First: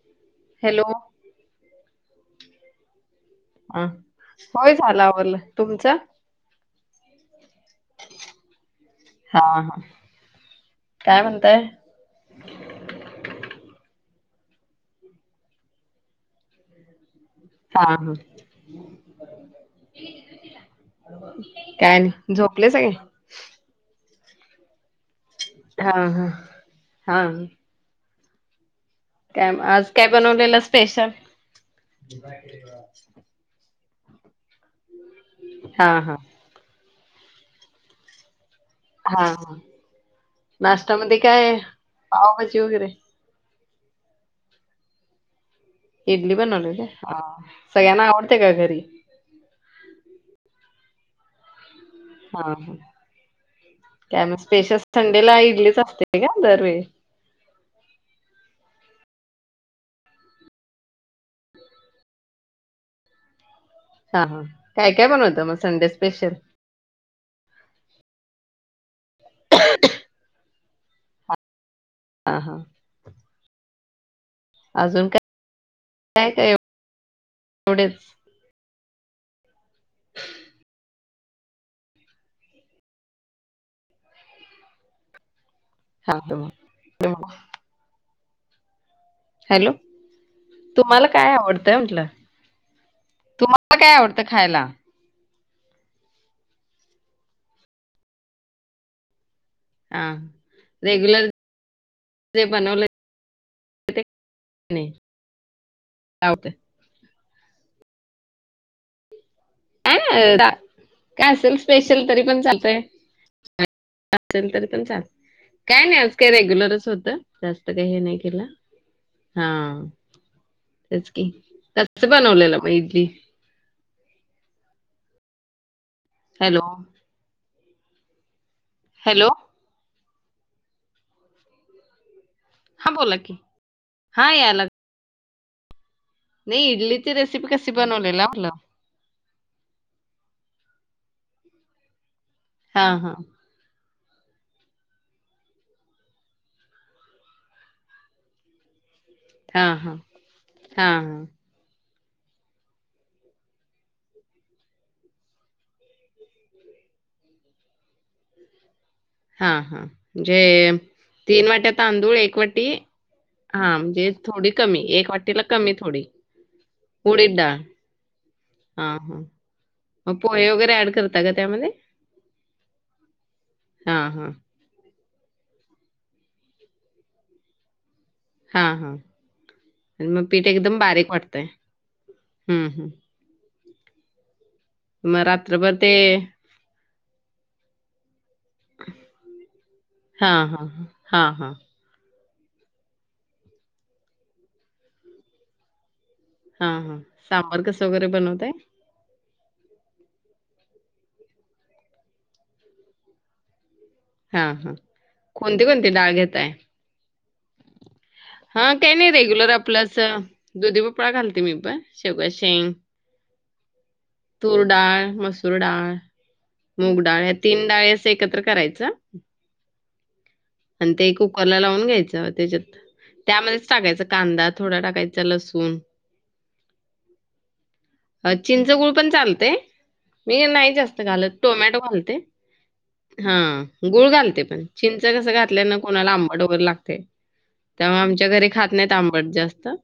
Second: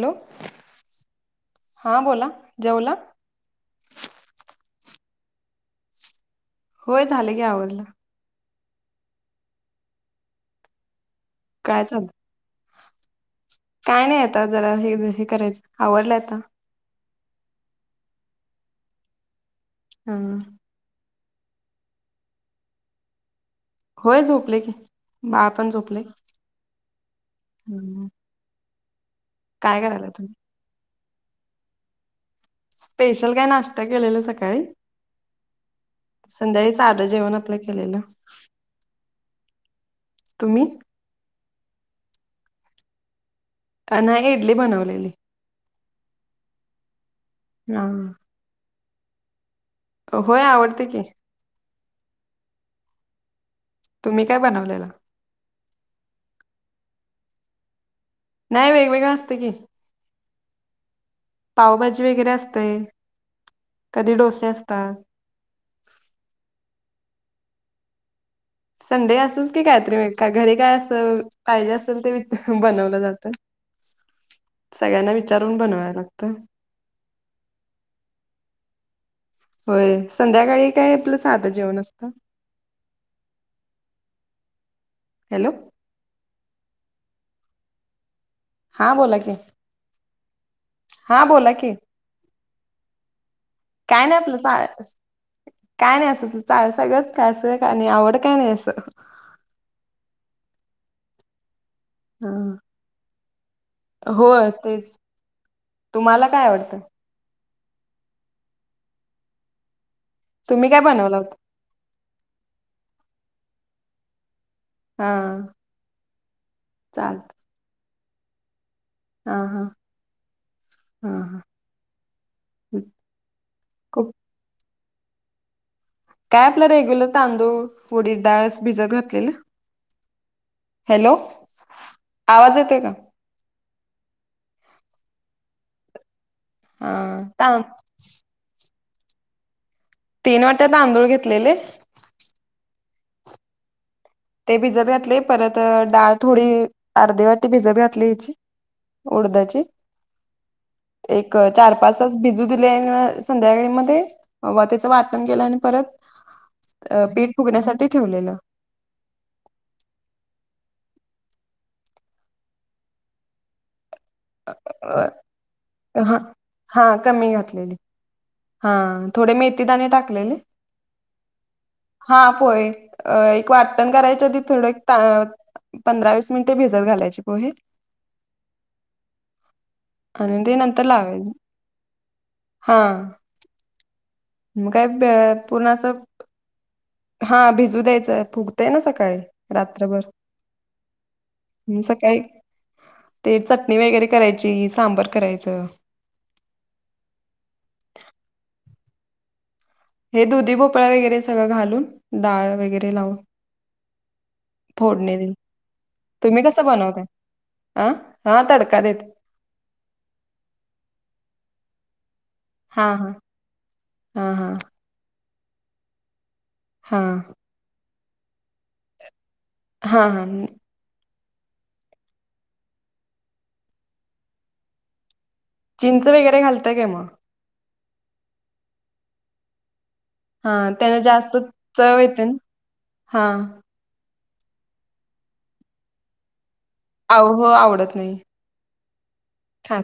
Hello, hello. हा बोला जेवला? ह होय, झाल आवरलं तुमचं? होय, झालं की आवरल. हा हा, काय म्हणताय? चल काय नाही आता जरा हे हे करायचं आवरलंय आता. हा हा. हा. काय आणि झोपले सगळे. होय झोपले की बाळ पण हा झोपलय हा हा. हं. काय म आज काय तुम्ही बनवलेलं स्पेशल? स्पेशल काय नाश्ता केलेला सकाळी. हा हा. संध्याकाळी साधं जेवण आपलं केलेलं. हा तुम्ही नाश्त्यामध्ये काय पावभाजी वगैरे नाही इडली बनवलेली. इडली बनवली काय हा हा सगळ्यांना आवडते काय घरी? होय आवडतंय की हा काय तुम्ही मग स्पेशल बनवलेला संडेला इडलीच असते. काय दरवेळी नाय वेगवेगळा असतंय की पावभाजी वगैरे असतय. हा हा काय काय बनवता मग संडे स्पेशल संडे असच की कायतरी का घरी काय अस. पाहिजे असल ते हा हा. बनवलं जातं अजून सगळ्यांना काय विचारून बनवाय लागतं. एवढंच होय संध्याकाळी काय आपलं साधं जेवण असतं. हॅलो सांगतो मग ठेव. हां बोला की हॅलो तुम्हाला हा काय बोला की आवडतय म्हंटल तुम्हाला मला काय नाही आवडतं आपलं चा खायला. काय नाही असंच चाल सगळंच काय असं आणि आवड काय नाही असं हा रेगुलर जे बनवलंय होय तेच तुम्हाला काय आवडतं? का ना तुम्ही काय बनवला काय होत असेल स्पेशल तरी पण चालतय. असेल तरी पण चाल हा काय नाही आज काय रेग्युलरच होतं चालत जास्त. हे नाही केलं हा तेच हा की. हा ते बनवलेलं मग इडली? खूप काय हॅलो, आपला रेग्युलर तांदूळ उडी डाळस भिजत हॅलो घातलेल. हॅलो. आवाज येतो? हा बोला की हा यालाग. ती हा इडली ची रेसिपी ता काशी बनवलेला म्हटल ला? तीन वाट्या तांदूळ घेतलेले. हा हा. ते भिजत घातले परत डाळ थोडी अर्धी वाटी भिजत घातली हची. उडदाची हां, हां. हां, हां. एक. चार पाच तास भिजू दिले आणि संध्याकाळी मध्ये व त्याचं वाटण केलं आणि परत. पीठ फुगण्यासाठी ठेवलेलं. हा हां म्हणजे तीन वाट्या तांदूळ एक वाटी हा म्हणजे. थोडी कमी एक वाटीला कमी थोडी हा हा उडी कमी डाळ. घातलेली हा हां, हां. थोडे मेथी दाणे टाकायचे. मग टाकलेले पोहे वगैरे ॲड करता का त्यामध्ये? हा पोहे एक वाटण हां, हां. करायचधी थोड. त अ पंधरा वीस मिनिटे भिजत घालायचे पोहे. हा हा मग आणि पीठ ते एकदम नंतर बारीक लावाय वाटतय हम्म हम्म. म काय बे मग पूर्ण रात्रभर ते असं. हा भिजूदयाच फुगतंय ना सकाळी रात्रभर. हा हा. हा सकाळी ते चटणी वगैरे करायची सांबर करायचं. हा हा सांबर कसं वगैरे बनवतय. हे दुधी भोपळा वगैरे सगळं घालून डाळ वगैरे लावून. हां, हां. फोडणी दे. कोणती-कोणती डाळ तुम्ही घेताय? कस बनवताय? अं हा तडका देत प्लस दुधी भोपळा घालते मी पण शेवग्याची शेंग हा हा. हा हा तूर डाळ, मसूर डाळ, मूग हा डाळ या तीन डाळे अस एकत्र करायच्या. हा हा. आणि ते कुकरला लावून घ्यायचं त्याच्यात, त्यामध्येच टाकायच कांदा थोडा टाकायचा, लसूण चिंच वगैरे घालताय काय मग? अ चिंच, गूळ पण चालतय. मी हा नाही जास्त त्याने घालत टोमॅटो चव घालते, येते ना हा. गुळ घालते पण. चिंच कसं घातल्यान कोणाला आंबट वगैरे लागतय, आव हो आवडत त्यामुळं नाही आमच्या घरी खात नाहीत आंबट जास्त, खात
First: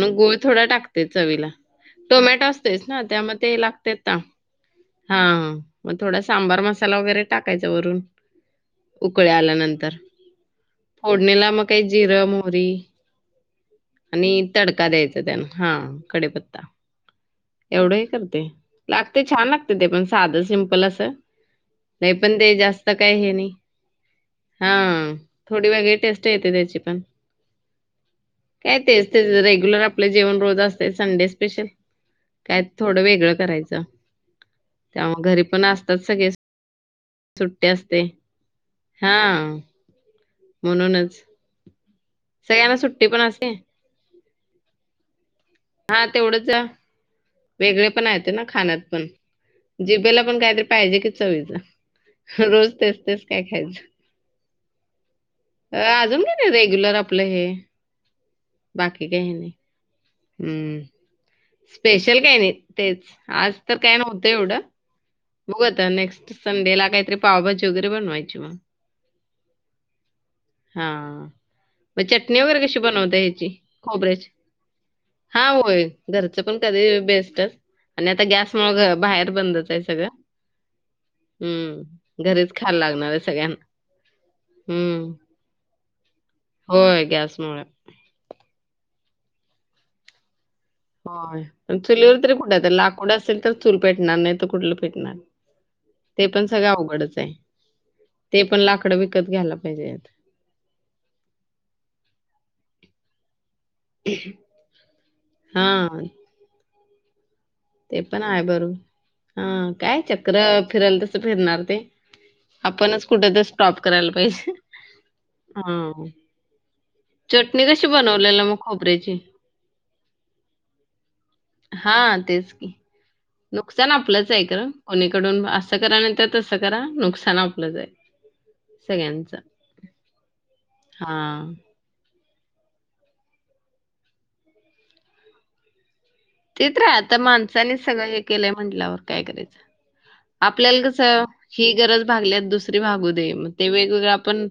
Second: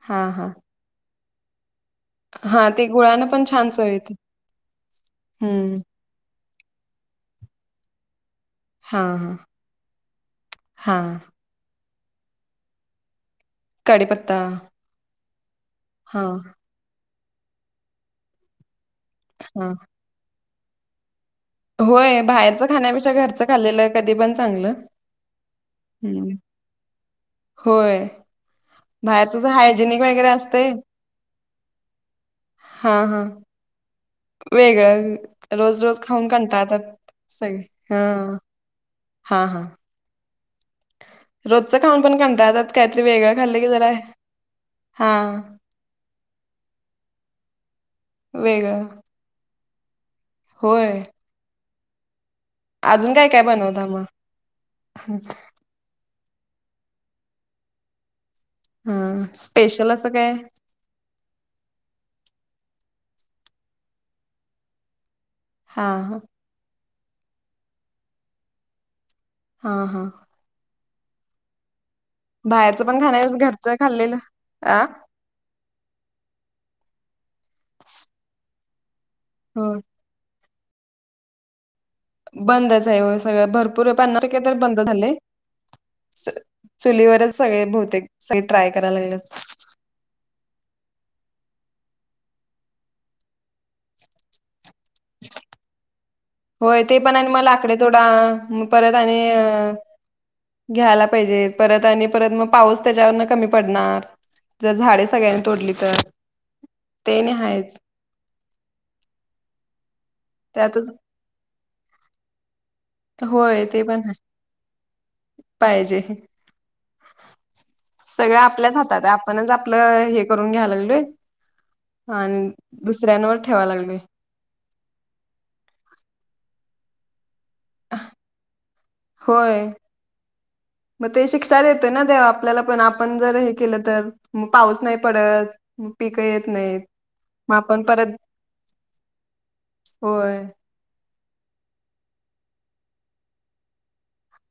मग हा गूळ हा थोडा टाकते चवीला. टोमॅटो हा असतेच ते ना गुळानं पण त्यामध्ये ते छान चव लागते, येते हम्म हा थोडा सांबार मसाला वगैरे टाकायचा वरून हा उकळे हा आल्यानंतर हा फोडणीला मग काय जिर, मोहरी कडीपत्ता आणि तड का द्यायच त्यान हा हा कढीपत्ता एवढंही करते. लागते छान हा लागतय ते पण साधं, सिम्पल असं. नाही होय, पण ते बाहेरचं खाण्यापेक्षा घरचं खालेलं कधीपण हा थोडी वेगळी टेस्ट येते त्याची पण होय काय तेच तेच बाहेरच रेग्युलर हायजेनिक आपलं वगैरे जेवण रोज असते, संडे स्पेशल. काय हा थोडं हा वेगळं करायचं. वेगळं त्यामुळे घरी पण रोज रोज असतात खाऊन सगळे कंटाळतात. सगळी. सुट्टी असते. हं हा हां, हा. म्हणूनच रोजचं खाऊन पण कंटाळतात. सगळ्यांना काहीतरी सुट्टी पण वेगळं असते. खाल्लं की जरा हा हा तेवढंच वेगळे पणा येतं ना खाण्यात वेगळं पण जिभेला पण काहीतरी पाहिजे होय की चवीचं रोज तेच अजून तेच काय काय खायचं. बनवता मग? अं अजून काय नाही रेग्युलर आपलं हे हा बाकी काही नाही. स्पेशल असं काय? हम्म. पेशल काय नाही तेच. आज तर काय नव्हतं एवढं. बघू हा आता नेक्स्ट संडेला काहीतरी पावभाजी वगैरे बनवायची मग. हा हा. हा मग चटणी वगैरे कशी बाहेरचं पण बनवता हेची खाण्यापेक्षा घरचं खाल्लेलं खोबऱ्याची? आ हा होय, घरचं पण कधीही बेस्टच आणि आता गॅसमुळं बाहेरच हो बंदच हाय सगळं. हम्म. घरीच खायला बंदच हाय लागणार होय आहे सगळं. सगळ्यांना भरपूर पन्नास टक्के तर बंद हम्म झालय. होय चुलीवरच गॅसमुळे सगळे बहुतेक [unintelligible] ट्राय कराय लागल्यात. होय, पण चुलीवर तरी कुठंय? आता लाकूड असेल, तर चूल पेटणार नाही तर कुठलं पेटणार. ते पण सगळं होय ते पण अवघडच हाय, आणि आहे म लाकडी तोडा ते पण परत लाकडं आणि विकत घ्यायला अं पाहिजेत घ्यायला पाहिजे परत आणि परत मग पाऊस त्याच्यावरनं कमी पडणार जर झाडे सगळ्यांनी हा तोडली तर ते आणि हायच. ते पण आहे बरू, हा काय चक्र त्यातच फिरल तस फिरणार ते आपणच कुठं तर होय स्टॉप ते पण करायला हाय पाहिजे, पाहिजे हा. चटणी कशी सगळं बनवलेला मग आपल्याच हातात आहे खोबऱ्याची? आपणच आपलं हे करून घ्यायला लागलोय हा आणि तेच की. दुसऱ्यांवर ठेवा नुकसान लागलोय आपलंच आहे गं, कोणीकडून असं करा नाही तर तसं करा, नुकसान आप आपलंचय सगळ्यांच होय हा. तेनं देव आपल्याला पण आपण जर हे केलं तर पाऊस नाही पडत. पिकं येत ती नाहीत तर हाय आता मग आपण माणसांनीच सगळं परत हे केलंय म्हणल्यावर काय करायचं. होय आपल्याला कसं ही गरज भागल्यात दुसरी भागू दे, मग ते वेगवेगळं आपण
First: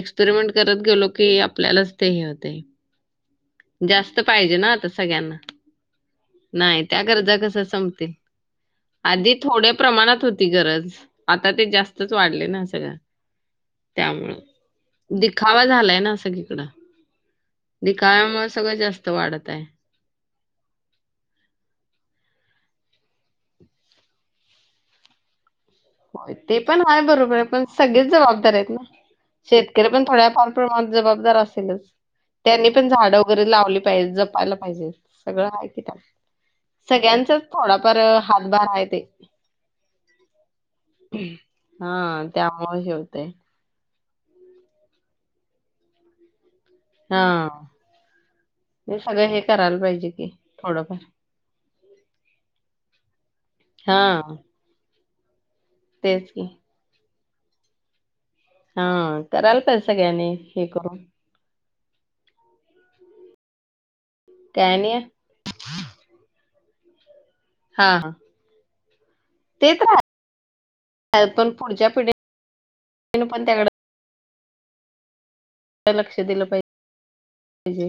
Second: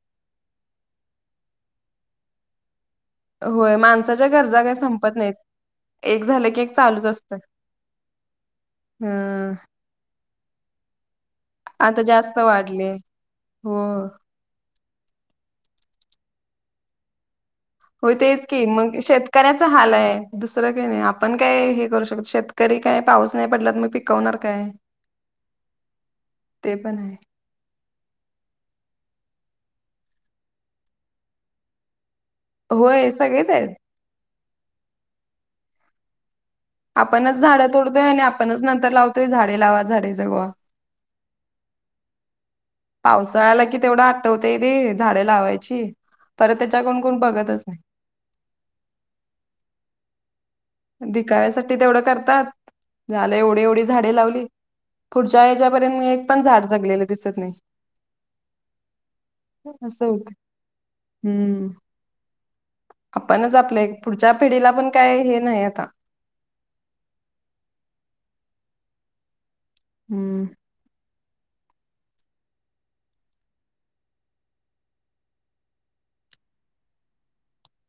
एक्सपेरिमेंट करत गेलो की आपल्यालाचं ते हे होतंय. होय जास्त माणसाच्या पाहिजे गरजा ना काही आता संपत नाहीत सगळ्यांना. एक झालं की एक नाही त्या चालूच असतं गरजा कसं संपतील? आधी हं थोड्या प्रमाणात होती गरज. आता ते आता जास्तचं जास्त वाढले ना सगळं हो त्यामुळं. दिखावा झालाय ना सगळीकडं. होय तेच दिखाव्यामुळे की सगळं मग जास्त वाढत आहे. शेतकऱ्याचं हाल हाय. दुसरं काही नाही आपण काय हे करू शकतो. शेतकरी काय पाऊस नाही पडला तर मग पिकवणार काय? [inaudible] हो ते पण हाय बरोबर हाय पण सगळेच जबाबदार आहेत ना, शेतकरी पण थोड्या फार प्रमाणात जबाबदार असेलचं? त्यांनी पण होय झाडं सगळेच वगैरे आहेत लावली पाहिजे जपायला पाहिजे सगळं हाय की त्या. आपणचं झाडं तोडतोय आणि आपणचं आहे नंतर लावतोय झाडे लावा झाडे जगवा. हा. त्यामुळं हे होतंय. पावसाळा आला कि तेवढं आठवतंय ते, झाडें लावायची. परत त्याच्याकून कोण बघतच नाही. ते सगळं हे करायला पाहिजे की. थोडंफार. दिखाव्यासाठी तेवढं करतात झालं एवढी एवढी झाडे हां. लावली. पुढच्या ह्याच्यापर्यंत मी एक तेच पण की झाड जगलेलं दिसत नाही. हा, करायला पाहिजे असं होत सगळ्यांनी हे करून. हम्म. आपणच आपल्या एक, पुढच्या पिढीला पण काय हे नाही आता. हा हा. ते तर हाय. हम्म. तरीपण, पुढच्या पिढीनं पण त्याकडं लक्ष दिलं पाहिजे,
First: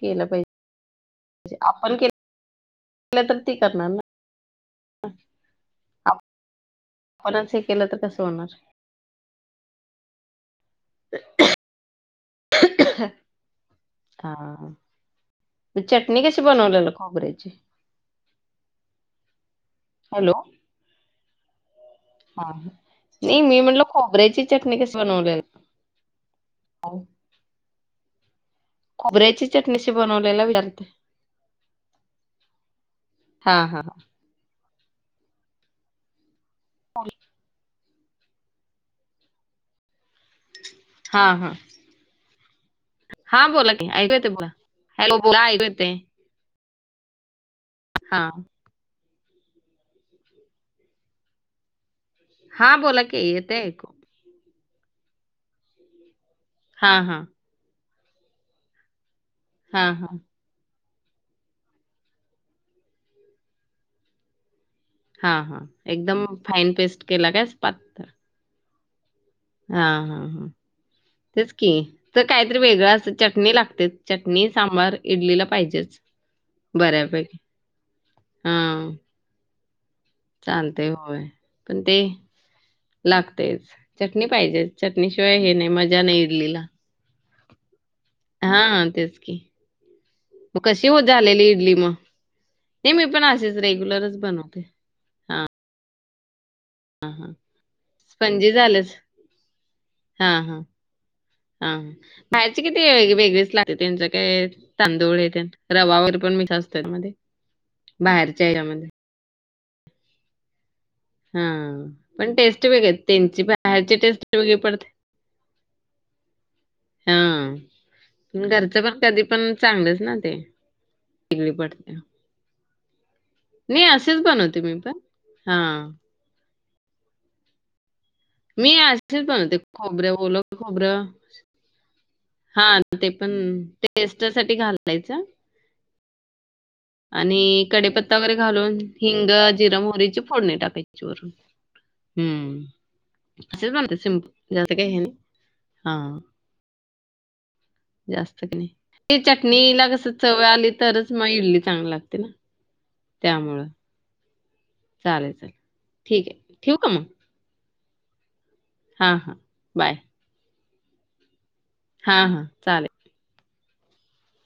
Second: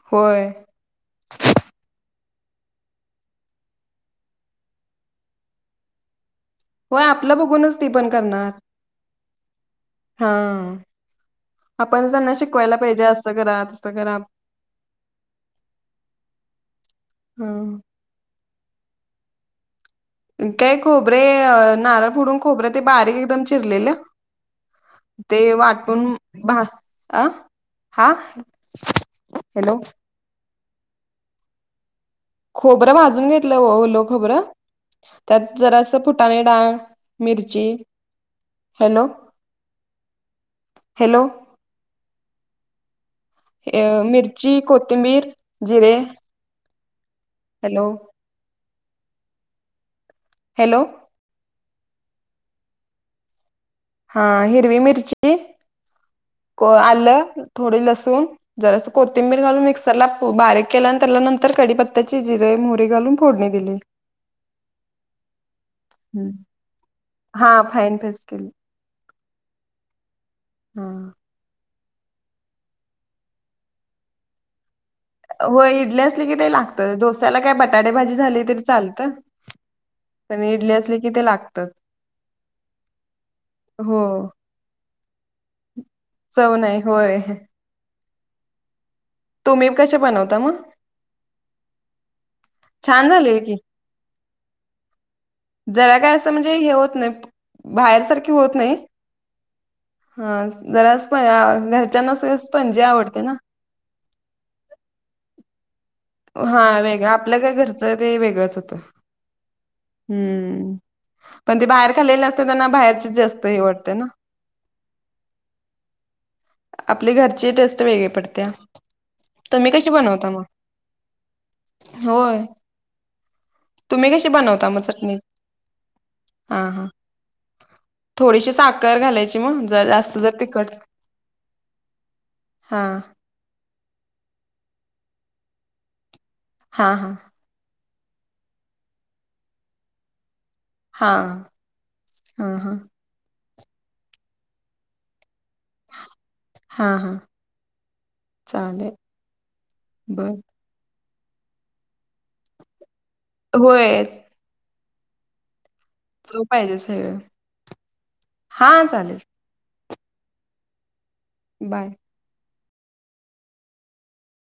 केलं होय पाहिजे. आपण केलं, तर ते करणार ना? होय, आपलं आपणच हे बघूनचं केलं ती तर पण कसं करणार. होणार हा. आपणचं त्यांना शिकवायला पाहिजे. असं करा, तसं करा. हा चटणी कशी बनवलेलं खोबऱ्याची? ह हॅलो काय खोबरे नारळ फोडून खोबरं ते बारीक एकदम चिरलेलं. बऱ्याची चट ते वाटून, भा, आ, आ? खोबऱ्याची चटणी कशी बनवलेला विचारते? खोबरं भाजून हा घेतलं हा ओ-ओलं खोबरं, त्यात जरासं फूट चणे डाळ, मिरची. हॅलो? हा. हॅलो हा. हा बोला ए की ऐकू येते बोला मिर्ची, हॅलो कोथिंबीर, बोला ऐकू येते जिरे हॅलो. हां. हॅलो. हा, बोला की, येतंय ऐकू. हा. हिरवी मिरची, को हा हा आलं, थोडी लसूण जरासं कोथिंबीर घालून, हां, मिक्सरला हां. फ बारीक केलं आणि तेला नंतर कडीपत्त्याची, जिरे, मोहरी घालून फोडणी दिली. हा. हा. एकदम फाईन पेस्ट केला काय? हा पात फाईन पेस्ट केली. हा. हा. हा. हा. तेच की, तर काहीतरी वेगळं असं, चटणी लागतेच. चटणी, सांबार इडलीला होय, पाहिजेच इडली असली की, ते लागतं. डोस्याला बऱ्यापैकी. काय बटाटे भाजी झाली तरी हां. चालतं. पण इडली चालतंय, असली की ते होय. लागतात पण ते लागतेच. हो चटणी पाहिजे, चटणीशिवाय हे नाही मजा नाही चव इडलीला. नाही होय. हा, तेच. तुम्ही कसे बनवता मग? ती हो झालेली इडली मग, नाही मी छान पण झाले की असेच रेग्युलरच बनवते. हां. जरा काय असं म्हणजे हे होत नाही. बाहेर सारखी स्पंजी होत नाही. झालेच. हां, हा, हां. जरासं स्पं घरच्यांना सगळं स्पंजी आवडते ना. ते त्यांच काय तांदूळ हेन तेन, रवा वगैरे. पण मिक्स असतो हा, वेगळं. त्यामध्ये. आपलं काय घरचं आहे ते बाहेरच्या वेगळंच होतं. ह्याच्यामध्ये. हम्म. पण ते हां. बाहेर खाल्लेले पण असते टेस्ट त्यांना, वेगळी आहे. बाहेरची त्यांची जास्त हे वाटते बाहेरची ना. टेस्ट वेगळी पडते. [inaudible] आपली घरची हां. टेस्ट वेगळी पण पडतिया. घरचं पण कधी पण तुम्ही कशी चांगलंच ना बनवता ते. मग? वेगळी पड होय, तुम्ही असेच कशी बनवते बनवता मी मग पण. चटणी? हां. हा हा. थोडीशी मी साखर असेच घालायची बनवते. मग ज खोबरं, जास्त जर ओलं तिकट हा ते पण टेस्टसाठी घालायचं. हा. आणि कडीपत्ता वगेरे घालून, हिंग, जिर, मोहरीची फोडनी टाकाय ची हा वरून हा हुं. हा असच सिमपल, जास्त काही हे नाही. हां. हा हा. जास्त काय नाही. चालेल ते चटणीला कस बर चव आली तरच मग इडली चांगली लागते ना, त्यामुळं होय चालेल चालेल. ठीक जो आहे ठेवू पाहिजे का सगळं. हा हा. बाय. बाय. हा हा. चालेल.